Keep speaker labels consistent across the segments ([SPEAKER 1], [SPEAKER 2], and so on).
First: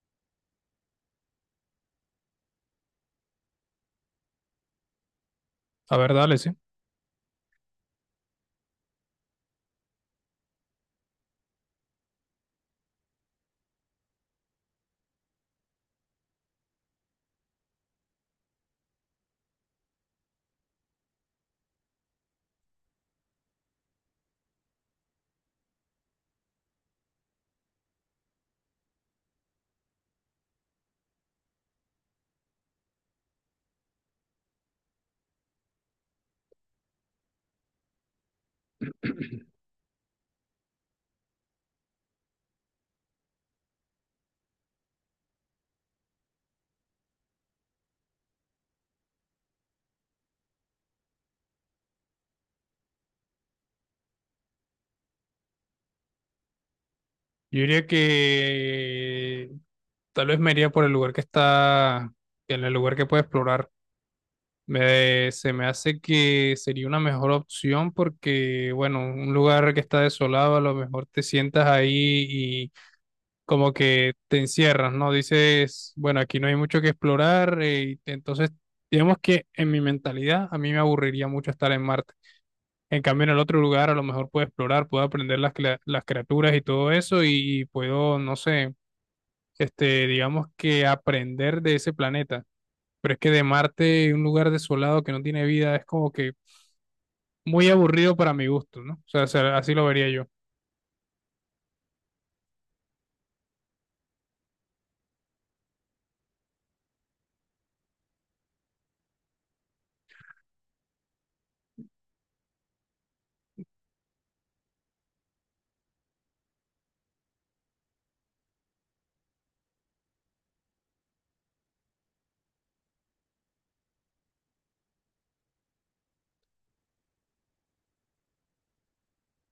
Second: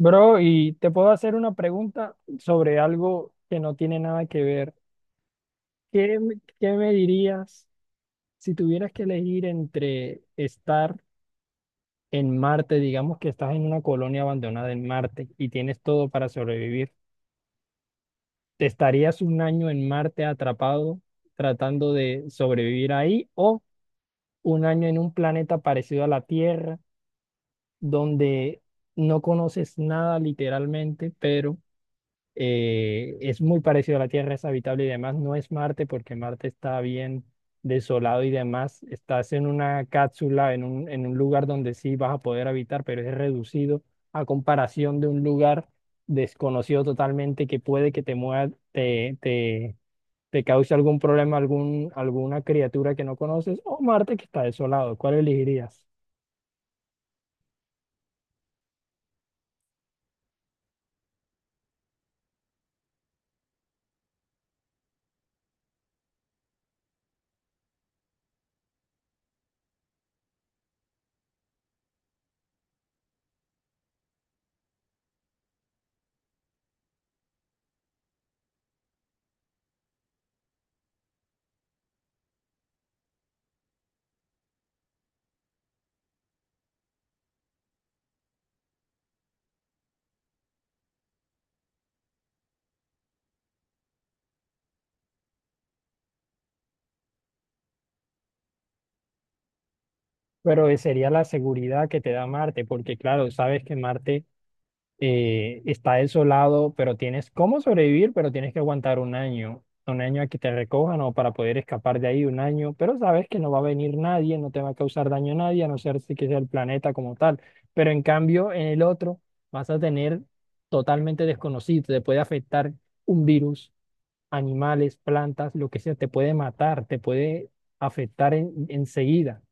[SPEAKER 1] Bro, y te puedo hacer una pregunta sobre algo que no tiene nada que ver.
[SPEAKER 2] A ver,
[SPEAKER 1] ¿Qué,
[SPEAKER 2] dale, sí.
[SPEAKER 1] qué me dirías si tuvieras que elegir entre estar en Marte? Digamos que estás en una colonia abandonada en Marte y tienes todo para sobrevivir. ¿Te estarías un año en Marte atrapado tratando de sobrevivir ahí, o un año en un planeta parecido a la Tierra donde no conoces nada literalmente, pero es muy parecido a la Tierra, es habitable y demás? No es Marte, porque Marte está bien desolado y demás. Estás en una cápsula, en en un lugar donde sí vas a poder habitar, pero es reducido a comparación de un lugar desconocido totalmente, que puede que te mueva, te cause algún problema, alguna criatura que no conoces, o Marte, que está desolado. ¿Cuál elegirías?
[SPEAKER 2] Yo diría que tal vez me iría por el lugar que está, en el lugar que puede explorar. Se me hace que sería una mejor opción porque, bueno, un lugar que está desolado, a lo mejor te sientas ahí y como que te encierras, ¿no? Dices, bueno, aquí no hay mucho que explorar, y entonces, digamos que en mi mentalidad, a mí me aburriría mucho estar en Marte. En cambio, en el otro lugar a lo mejor puedo explorar, puedo aprender las criaturas y todo eso y puedo, no sé, digamos que aprender de ese planeta. Pero es que de Marte, un lugar desolado que no tiene vida, es como que muy aburrido para mi gusto, ¿no? O sea, así lo vería yo.
[SPEAKER 1] Pero sería la seguridad que te da Marte, porque claro, sabes que Marte está desolado, pero tienes cómo sobrevivir. Pero tienes que aguantar un año a que te recojan, o para poder escapar de ahí un año, pero sabes que no va a venir nadie, no te va a causar daño a nadie, a no ser si que sea el planeta como tal. Pero en cambio en el otro vas a tener totalmente desconocido, te puede afectar un virus, animales, plantas, lo que sea, te puede matar, te puede afectar enseguida.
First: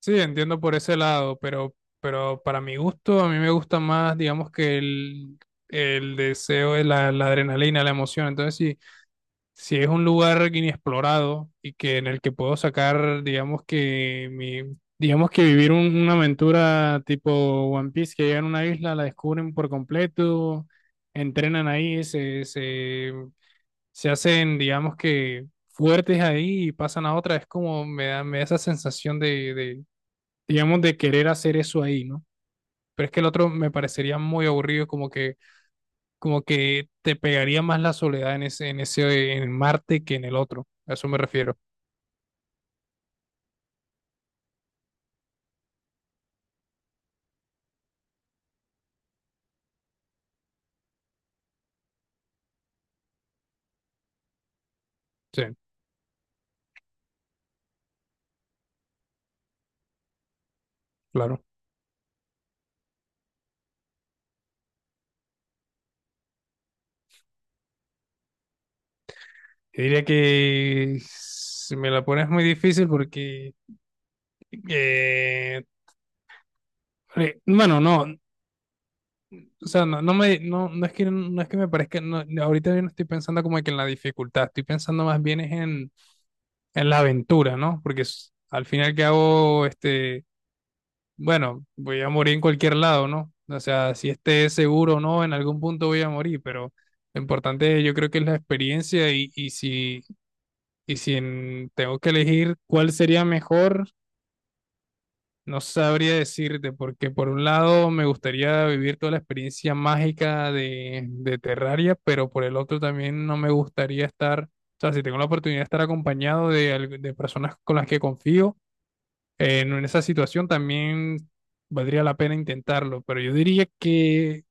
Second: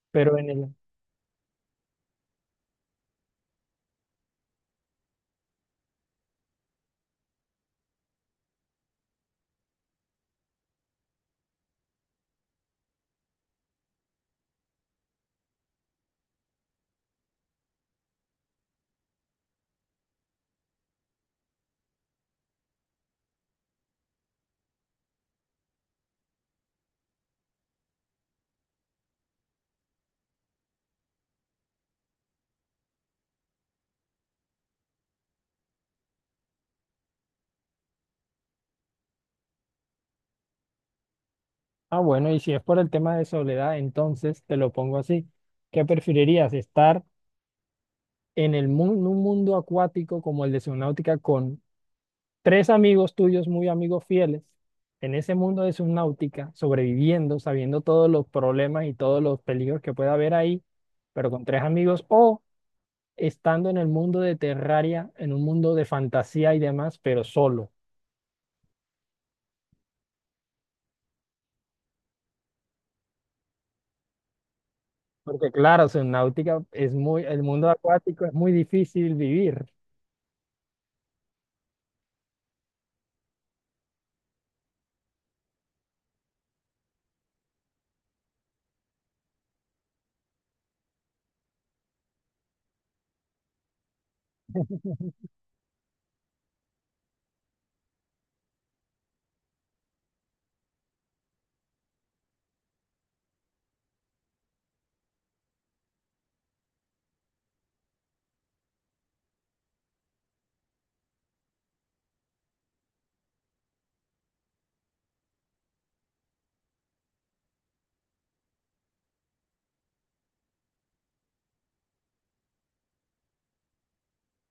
[SPEAKER 2] Sí,
[SPEAKER 1] Pero en
[SPEAKER 2] entiendo
[SPEAKER 1] el...
[SPEAKER 2] por ese lado, pero para mi gusto, a mí me gusta más, digamos que el deseo, la adrenalina, la emoción. Entonces, sí. Si es un lugar inexplorado y que en el que puedo sacar, digamos que mi, digamos que vivir una aventura tipo One Piece, que llegan a una isla, la descubren por completo, entrenan ahí, se hacen, digamos que fuertes ahí y pasan a otra, es como me da esa sensación de, digamos, de querer hacer eso ahí, ¿no? Pero es que el otro me parecería muy aburrido, como que te pegaría más la soledad en ese, en ese, en Marte que en el otro. A eso me refiero.
[SPEAKER 1] Ah, bueno, y si es por el tema de soledad, entonces te lo pongo así. ¿Qué preferirías? ¿Estar en el en un mundo acuático como el de Subnáutica con tres amigos tuyos, muy amigos fieles, en ese
[SPEAKER 2] Sí,
[SPEAKER 1] mundo de Subnáutica, sobreviviendo, sabiendo todos los problemas y todos los peligros que puede haber ahí, pero
[SPEAKER 2] claro.
[SPEAKER 1] con tres amigos, o estando en el mundo de Terraria, en un mundo de fantasía y demás, pero solo?
[SPEAKER 2] Yo diría que si me la pones muy difícil porque,
[SPEAKER 1] Porque
[SPEAKER 2] eh,
[SPEAKER 1] claro, Subnáutica es muy, el mundo
[SPEAKER 2] bueno, no,
[SPEAKER 1] acuático es muy difícil vivir.
[SPEAKER 2] o sea, no, no, no es que, no es que me parezca, no, no, ahorita yo no estoy pensando como que en la dificultad, estoy pensando más bien es en la aventura, ¿no? Porque al final que hago, bueno, voy a morir en cualquier lado, ¿no? O sea, si esté seguro o no, en algún punto voy a morir, pero lo importante yo creo que es la experiencia y, y si tengo que elegir cuál sería mejor, no sabría decirte, porque por un lado me gustaría vivir toda la experiencia mágica de Terraria, pero por el otro también no me gustaría estar, o sea, si tengo la oportunidad de estar acompañado de, de personas con las que confío en esa situación también valdría la pena intentarlo, pero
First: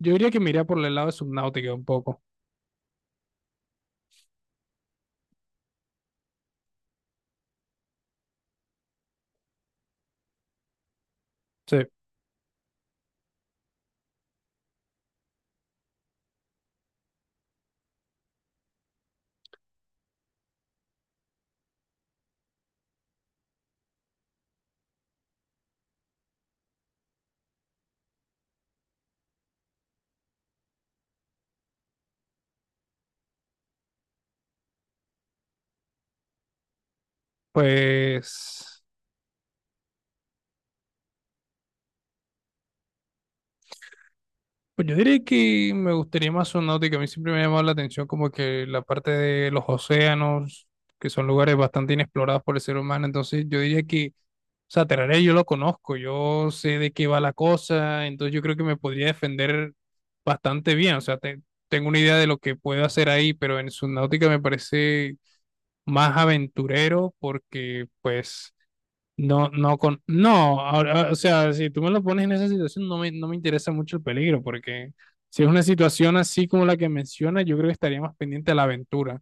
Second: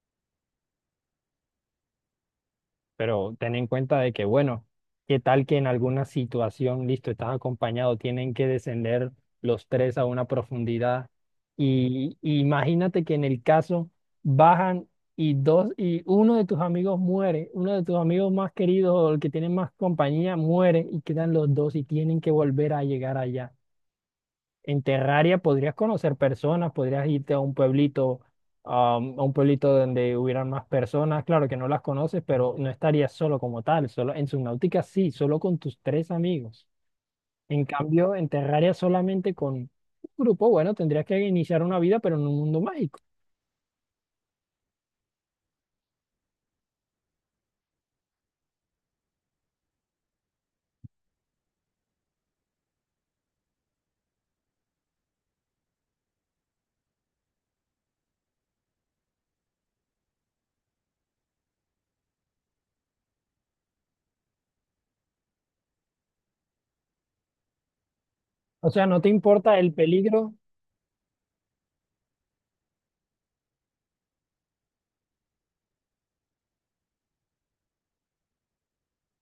[SPEAKER 2] yo diría que me iría por el lado de Subnautica un poco.
[SPEAKER 1] Pero ten en cuenta de que, bueno, qué tal que en alguna situación, listo, estás acompañado, tienen que descender los tres a una profundidad.
[SPEAKER 2] Sí,
[SPEAKER 1] Y imagínate que en el caso bajan, y uno de tus amigos muere, uno de tus amigos más queridos o el que tiene más compañía muere, y quedan los dos y tienen que volver a llegar allá. En Terraria podrías conocer personas, podrías irte a un pueblito, a un pueblito donde hubieran más personas. Claro que no las conoces, pero no estarías solo como tal. Solo en Subnautica sí, solo con tus tres amigos. En cambio, en Terraria
[SPEAKER 2] pues
[SPEAKER 1] solamente con un grupo, bueno, tendrías que iniciar una vida, pero en un mundo mágico.
[SPEAKER 2] pues yo diría que me gustaría más Subnautica, a mí siempre me ha llamado la atención como que la parte de los océanos, que son lugares bastante inexplorados por el ser humano, entonces yo diría que. O sea, Terraria yo lo conozco, yo sé de qué va la cosa, entonces yo creo que me podría defender bastante bien. O sea, tengo una idea de lo que puedo hacer ahí, pero en Subnautica me parece más aventurero porque, pues,
[SPEAKER 1] O sea, no te
[SPEAKER 2] no,
[SPEAKER 1] importa el
[SPEAKER 2] no con.
[SPEAKER 1] peligro.
[SPEAKER 2] No, ahora, o sea, si tú me lo pones en esa situación, no me interesa mucho el peligro, porque si es una situación así como la que mencionas, yo creo que estaría más pendiente a la aventura.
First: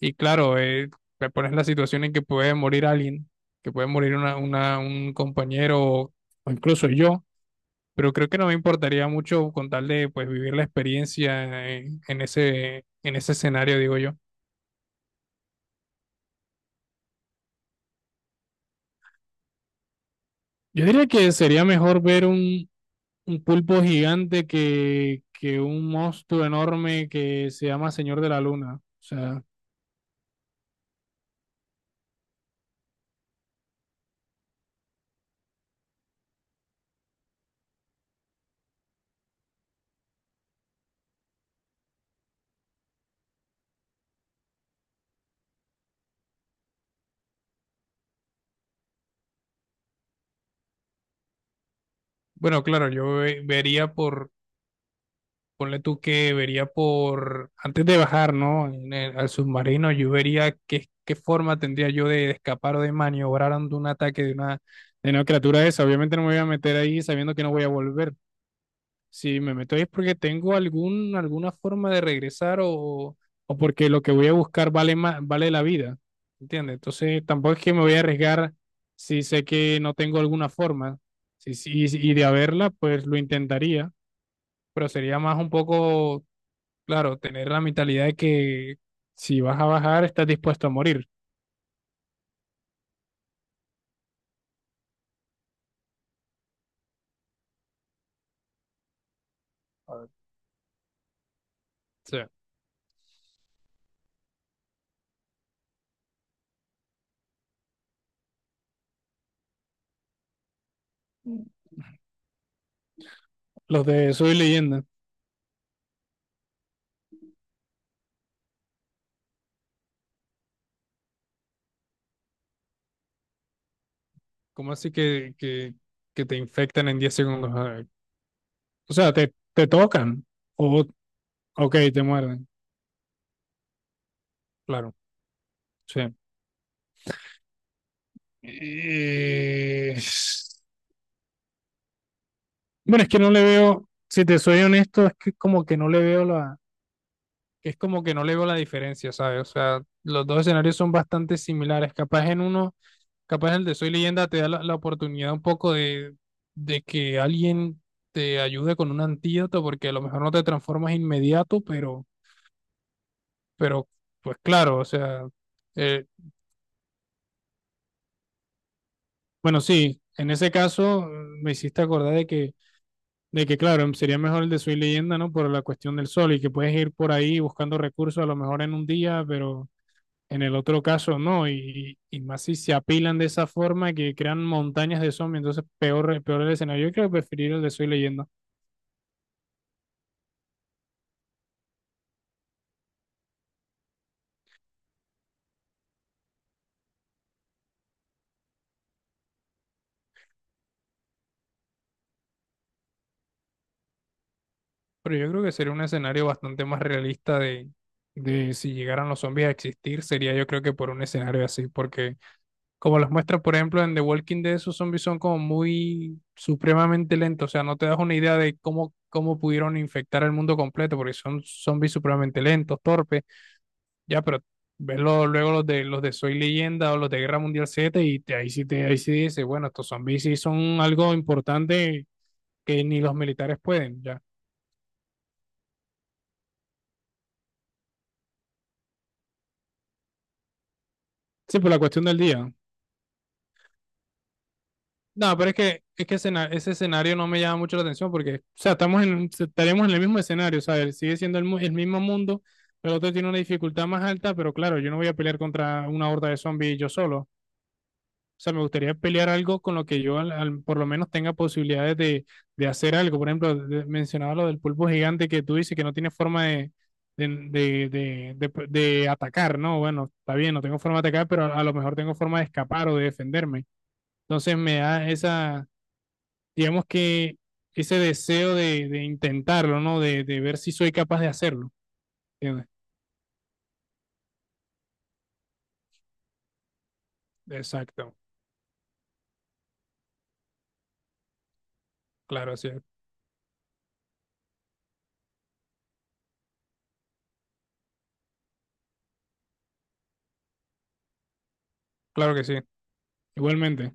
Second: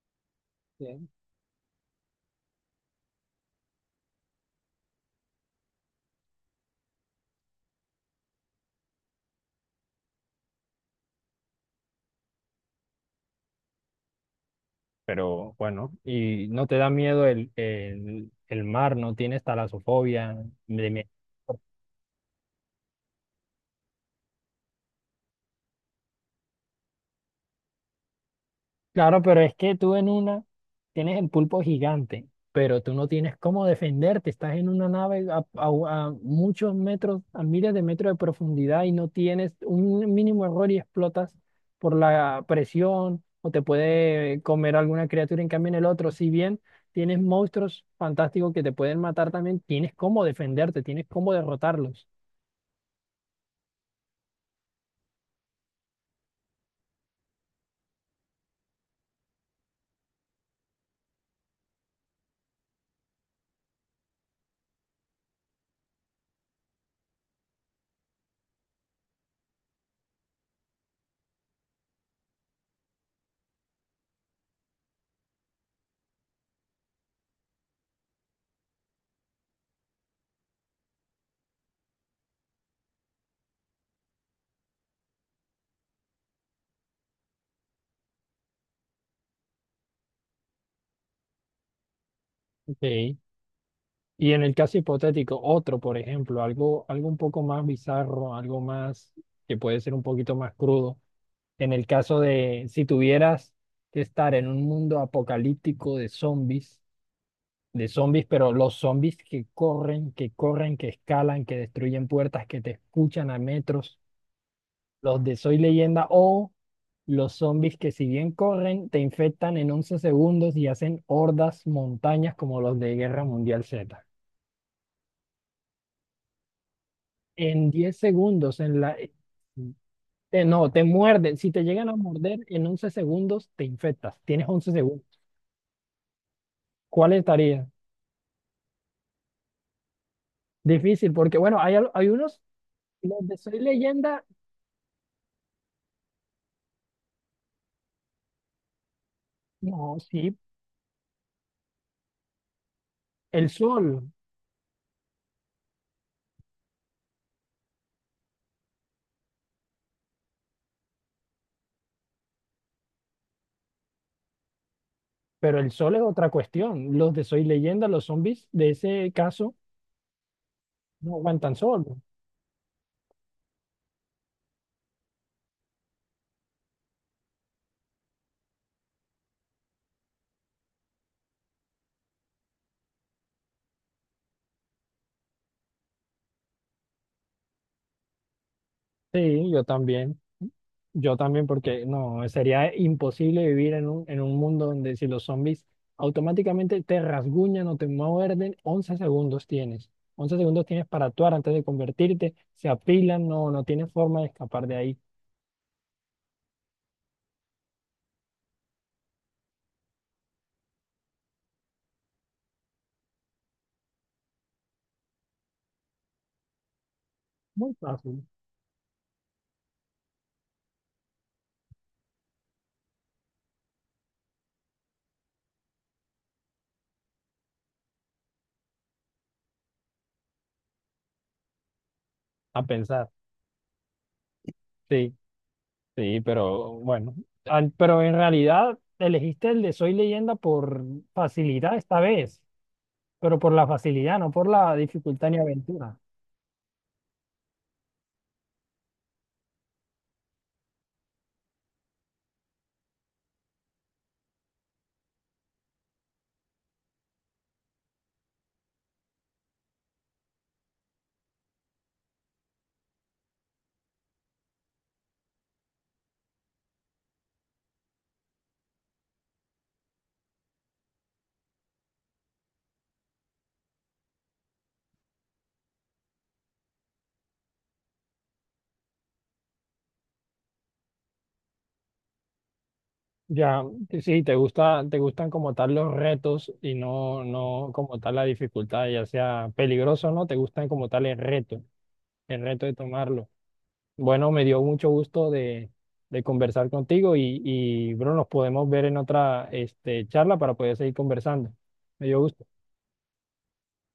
[SPEAKER 2] Y claro,
[SPEAKER 1] Sí.
[SPEAKER 2] te pones en la situación en que puede morir alguien, que puede morir un compañero o incluso yo, pero creo que no me importaría mucho con tal de pues vivir la experiencia en ese escenario, digo yo.
[SPEAKER 1] Pero bueno, ¿y no te da miedo el mar? ¿No tienes talasofobia?
[SPEAKER 2] Yo diría que sería mejor ver un pulpo gigante que un monstruo enorme que se llama Señor de la Luna. O
[SPEAKER 1] Claro, pero
[SPEAKER 2] sea,
[SPEAKER 1] es que tú en una tienes el pulpo gigante, pero tú no tienes cómo defenderte. Estás en una nave a, a muchos metros, a miles de metros de profundidad, y no tienes un mínimo error y explotas por la presión, o te puede comer alguna criatura. En cambio, en el otro, si bien tienes monstruos fantásticos que te pueden matar también, tienes cómo defenderte, tienes cómo derrotarlos.
[SPEAKER 2] bueno, claro, yo vería por. Ponle tú que vería por, antes de bajar, ¿no? Al submarino, yo vería qué, qué forma tendría yo de, escapar o de maniobrar ante un ataque de una criatura de esa. Obviamente no me voy a meter ahí sabiendo que no voy a volver. Si me meto ahí es porque tengo algún, alguna forma de regresar o porque lo que voy a buscar vale más, vale la vida. ¿Entiendes? Entonces tampoco es que me voy a arriesgar si sé que no tengo alguna forma. Sí, sí, y de haberla, pues lo intentaría, pero sería más un poco. Claro, tener la mentalidad de que si vas a bajar, estás dispuesto a morir.
[SPEAKER 1] Ok. Y en el caso hipotético, otro, por ejemplo, algo, algo un poco más bizarro, algo más que puede ser
[SPEAKER 2] O
[SPEAKER 1] un poquito más crudo. En el caso
[SPEAKER 2] sea,
[SPEAKER 1] de si tuvieras que estar en un mundo apocalíptico de zombies, pero los zombies que corren, que corren, que escalan, que destruyen puertas, que te escuchan a
[SPEAKER 2] los
[SPEAKER 1] metros,
[SPEAKER 2] de Soy Leyenda,
[SPEAKER 1] los de Soy Leyenda, o los zombies que si bien corren, te infectan en 11 segundos y hacen hordas, montañas, como los de Guerra Mundial Z.
[SPEAKER 2] ¿cómo así que te infectan en 10 segundos? A
[SPEAKER 1] En
[SPEAKER 2] ver,
[SPEAKER 1] 10 segundos, en
[SPEAKER 2] o
[SPEAKER 1] la...
[SPEAKER 2] sea, te tocan
[SPEAKER 1] No, te
[SPEAKER 2] o,
[SPEAKER 1] muerden. Si te
[SPEAKER 2] ok,
[SPEAKER 1] llegan a
[SPEAKER 2] te
[SPEAKER 1] morder,
[SPEAKER 2] muerden.
[SPEAKER 1] en 11 segundos te infectas. Tienes 11
[SPEAKER 2] Claro,
[SPEAKER 1] segundos.
[SPEAKER 2] sí.
[SPEAKER 1] ¿Cuál estaría?
[SPEAKER 2] Eh,
[SPEAKER 1] Difícil, porque bueno, hay, hay unos,
[SPEAKER 2] Bueno, es que
[SPEAKER 1] los
[SPEAKER 2] no
[SPEAKER 1] de
[SPEAKER 2] le
[SPEAKER 1] Soy
[SPEAKER 2] veo,
[SPEAKER 1] Leyenda,
[SPEAKER 2] si te soy honesto, es que como que no le veo la, es como que no le veo la diferencia, ¿sabes? O sea,
[SPEAKER 1] no,
[SPEAKER 2] los
[SPEAKER 1] sí,
[SPEAKER 2] dos escenarios son bastante similares. Capaz en uno.
[SPEAKER 1] el
[SPEAKER 2] Capaz el de Soy
[SPEAKER 1] sol,
[SPEAKER 2] Leyenda te da la oportunidad un poco de que alguien te ayude con un antídoto, porque a lo mejor no te transformas inmediato, pero pues claro, o sea,
[SPEAKER 1] pero el sol es
[SPEAKER 2] eh,
[SPEAKER 1] otra cuestión. Los de Soy Leyenda, los zombies de ese caso,
[SPEAKER 2] bueno, sí, en ese caso
[SPEAKER 1] no
[SPEAKER 2] mm, me
[SPEAKER 1] aguantan
[SPEAKER 2] hiciste
[SPEAKER 1] sol.
[SPEAKER 2] acordar de que claro, sería mejor el de Soy Leyenda, ¿no? Por la cuestión del sol y que puedes ir por ahí buscando recursos a lo mejor en un día, pero en el otro caso no, y más si se apilan de esa forma que crean montañas de zombies, entonces peor, peor el escenario. Yo creo que preferiría el de Soy Leyenda.
[SPEAKER 1] Sí, yo también. Yo también, porque no, sería imposible vivir en en un mundo donde si los zombies automáticamente te rasguñan o te muerden, 11 segundos tienes. Once segundos tienes para actuar antes de convertirte, se apilan, no, no tienes forma de escapar de ahí.
[SPEAKER 2] Pero yo creo que sería un escenario bastante más realista de si llegaran los zombies a existir, sería yo creo que por un escenario así, porque como los muestra, por ejemplo, en The Walking Dead, esos zombies son como muy supremamente lentos, o sea,
[SPEAKER 1] Muy
[SPEAKER 2] no te das una
[SPEAKER 1] fácil.
[SPEAKER 2] idea de cómo, cómo pudieron infectar el mundo completo, porque son zombies supremamente lentos, torpes, ya, pero ves luego los de Soy Leyenda o los de Guerra Mundial Z y ahí sí te, ahí sí dices, bueno, estos zombies sí son algo importante
[SPEAKER 1] A
[SPEAKER 2] que ni
[SPEAKER 1] pensar,
[SPEAKER 2] los militares pueden, ya.
[SPEAKER 1] sí, sí, pero bueno. Pero en realidad elegiste el de Soy Leyenda por
[SPEAKER 2] Sí, por
[SPEAKER 1] facilidad
[SPEAKER 2] la
[SPEAKER 1] esta
[SPEAKER 2] cuestión del
[SPEAKER 1] vez,
[SPEAKER 2] día.
[SPEAKER 1] pero por la facilidad, no por la dificultad
[SPEAKER 2] No,
[SPEAKER 1] ni
[SPEAKER 2] pero
[SPEAKER 1] aventura.
[SPEAKER 2] es que ese escenario no me llama mucho la atención porque, o sea, estamos en, estaremos en el mismo escenario, o sea, él sigue siendo el, el mismo mundo, pero el otro tiene una dificultad más alta, pero claro, yo no voy a pelear contra una horda de zombies yo solo. O sea, me gustaría pelear algo con lo que yo por lo menos tenga posibilidades de hacer algo. Por ejemplo, mencionaba lo del pulpo gigante que tú dices que no tiene forma de, de, de, de atacar, ¿no? Bueno, está bien, no tengo forma de atacar, pero a lo mejor tengo forma de escapar o de defenderme. Entonces me da esa digamos que ese deseo de intentarlo, ¿no? De ver si soy capaz de hacerlo. ¿Entiendes?
[SPEAKER 1] Ya, que sí, te gusta, te gustan como tal los retos, y no, no como tal
[SPEAKER 2] Exacto,
[SPEAKER 1] la dificultad, ya sea peligroso o no, te gustan como tal el
[SPEAKER 2] claro,
[SPEAKER 1] reto
[SPEAKER 2] así
[SPEAKER 1] de
[SPEAKER 2] es.
[SPEAKER 1] tomarlo. Bueno, me dio mucho gusto de conversar contigo, y, bro, nos podemos ver en otra este, charla para poder seguir conversando. Me dio
[SPEAKER 2] Claro que
[SPEAKER 1] gusto.
[SPEAKER 2] sí. Igualmente.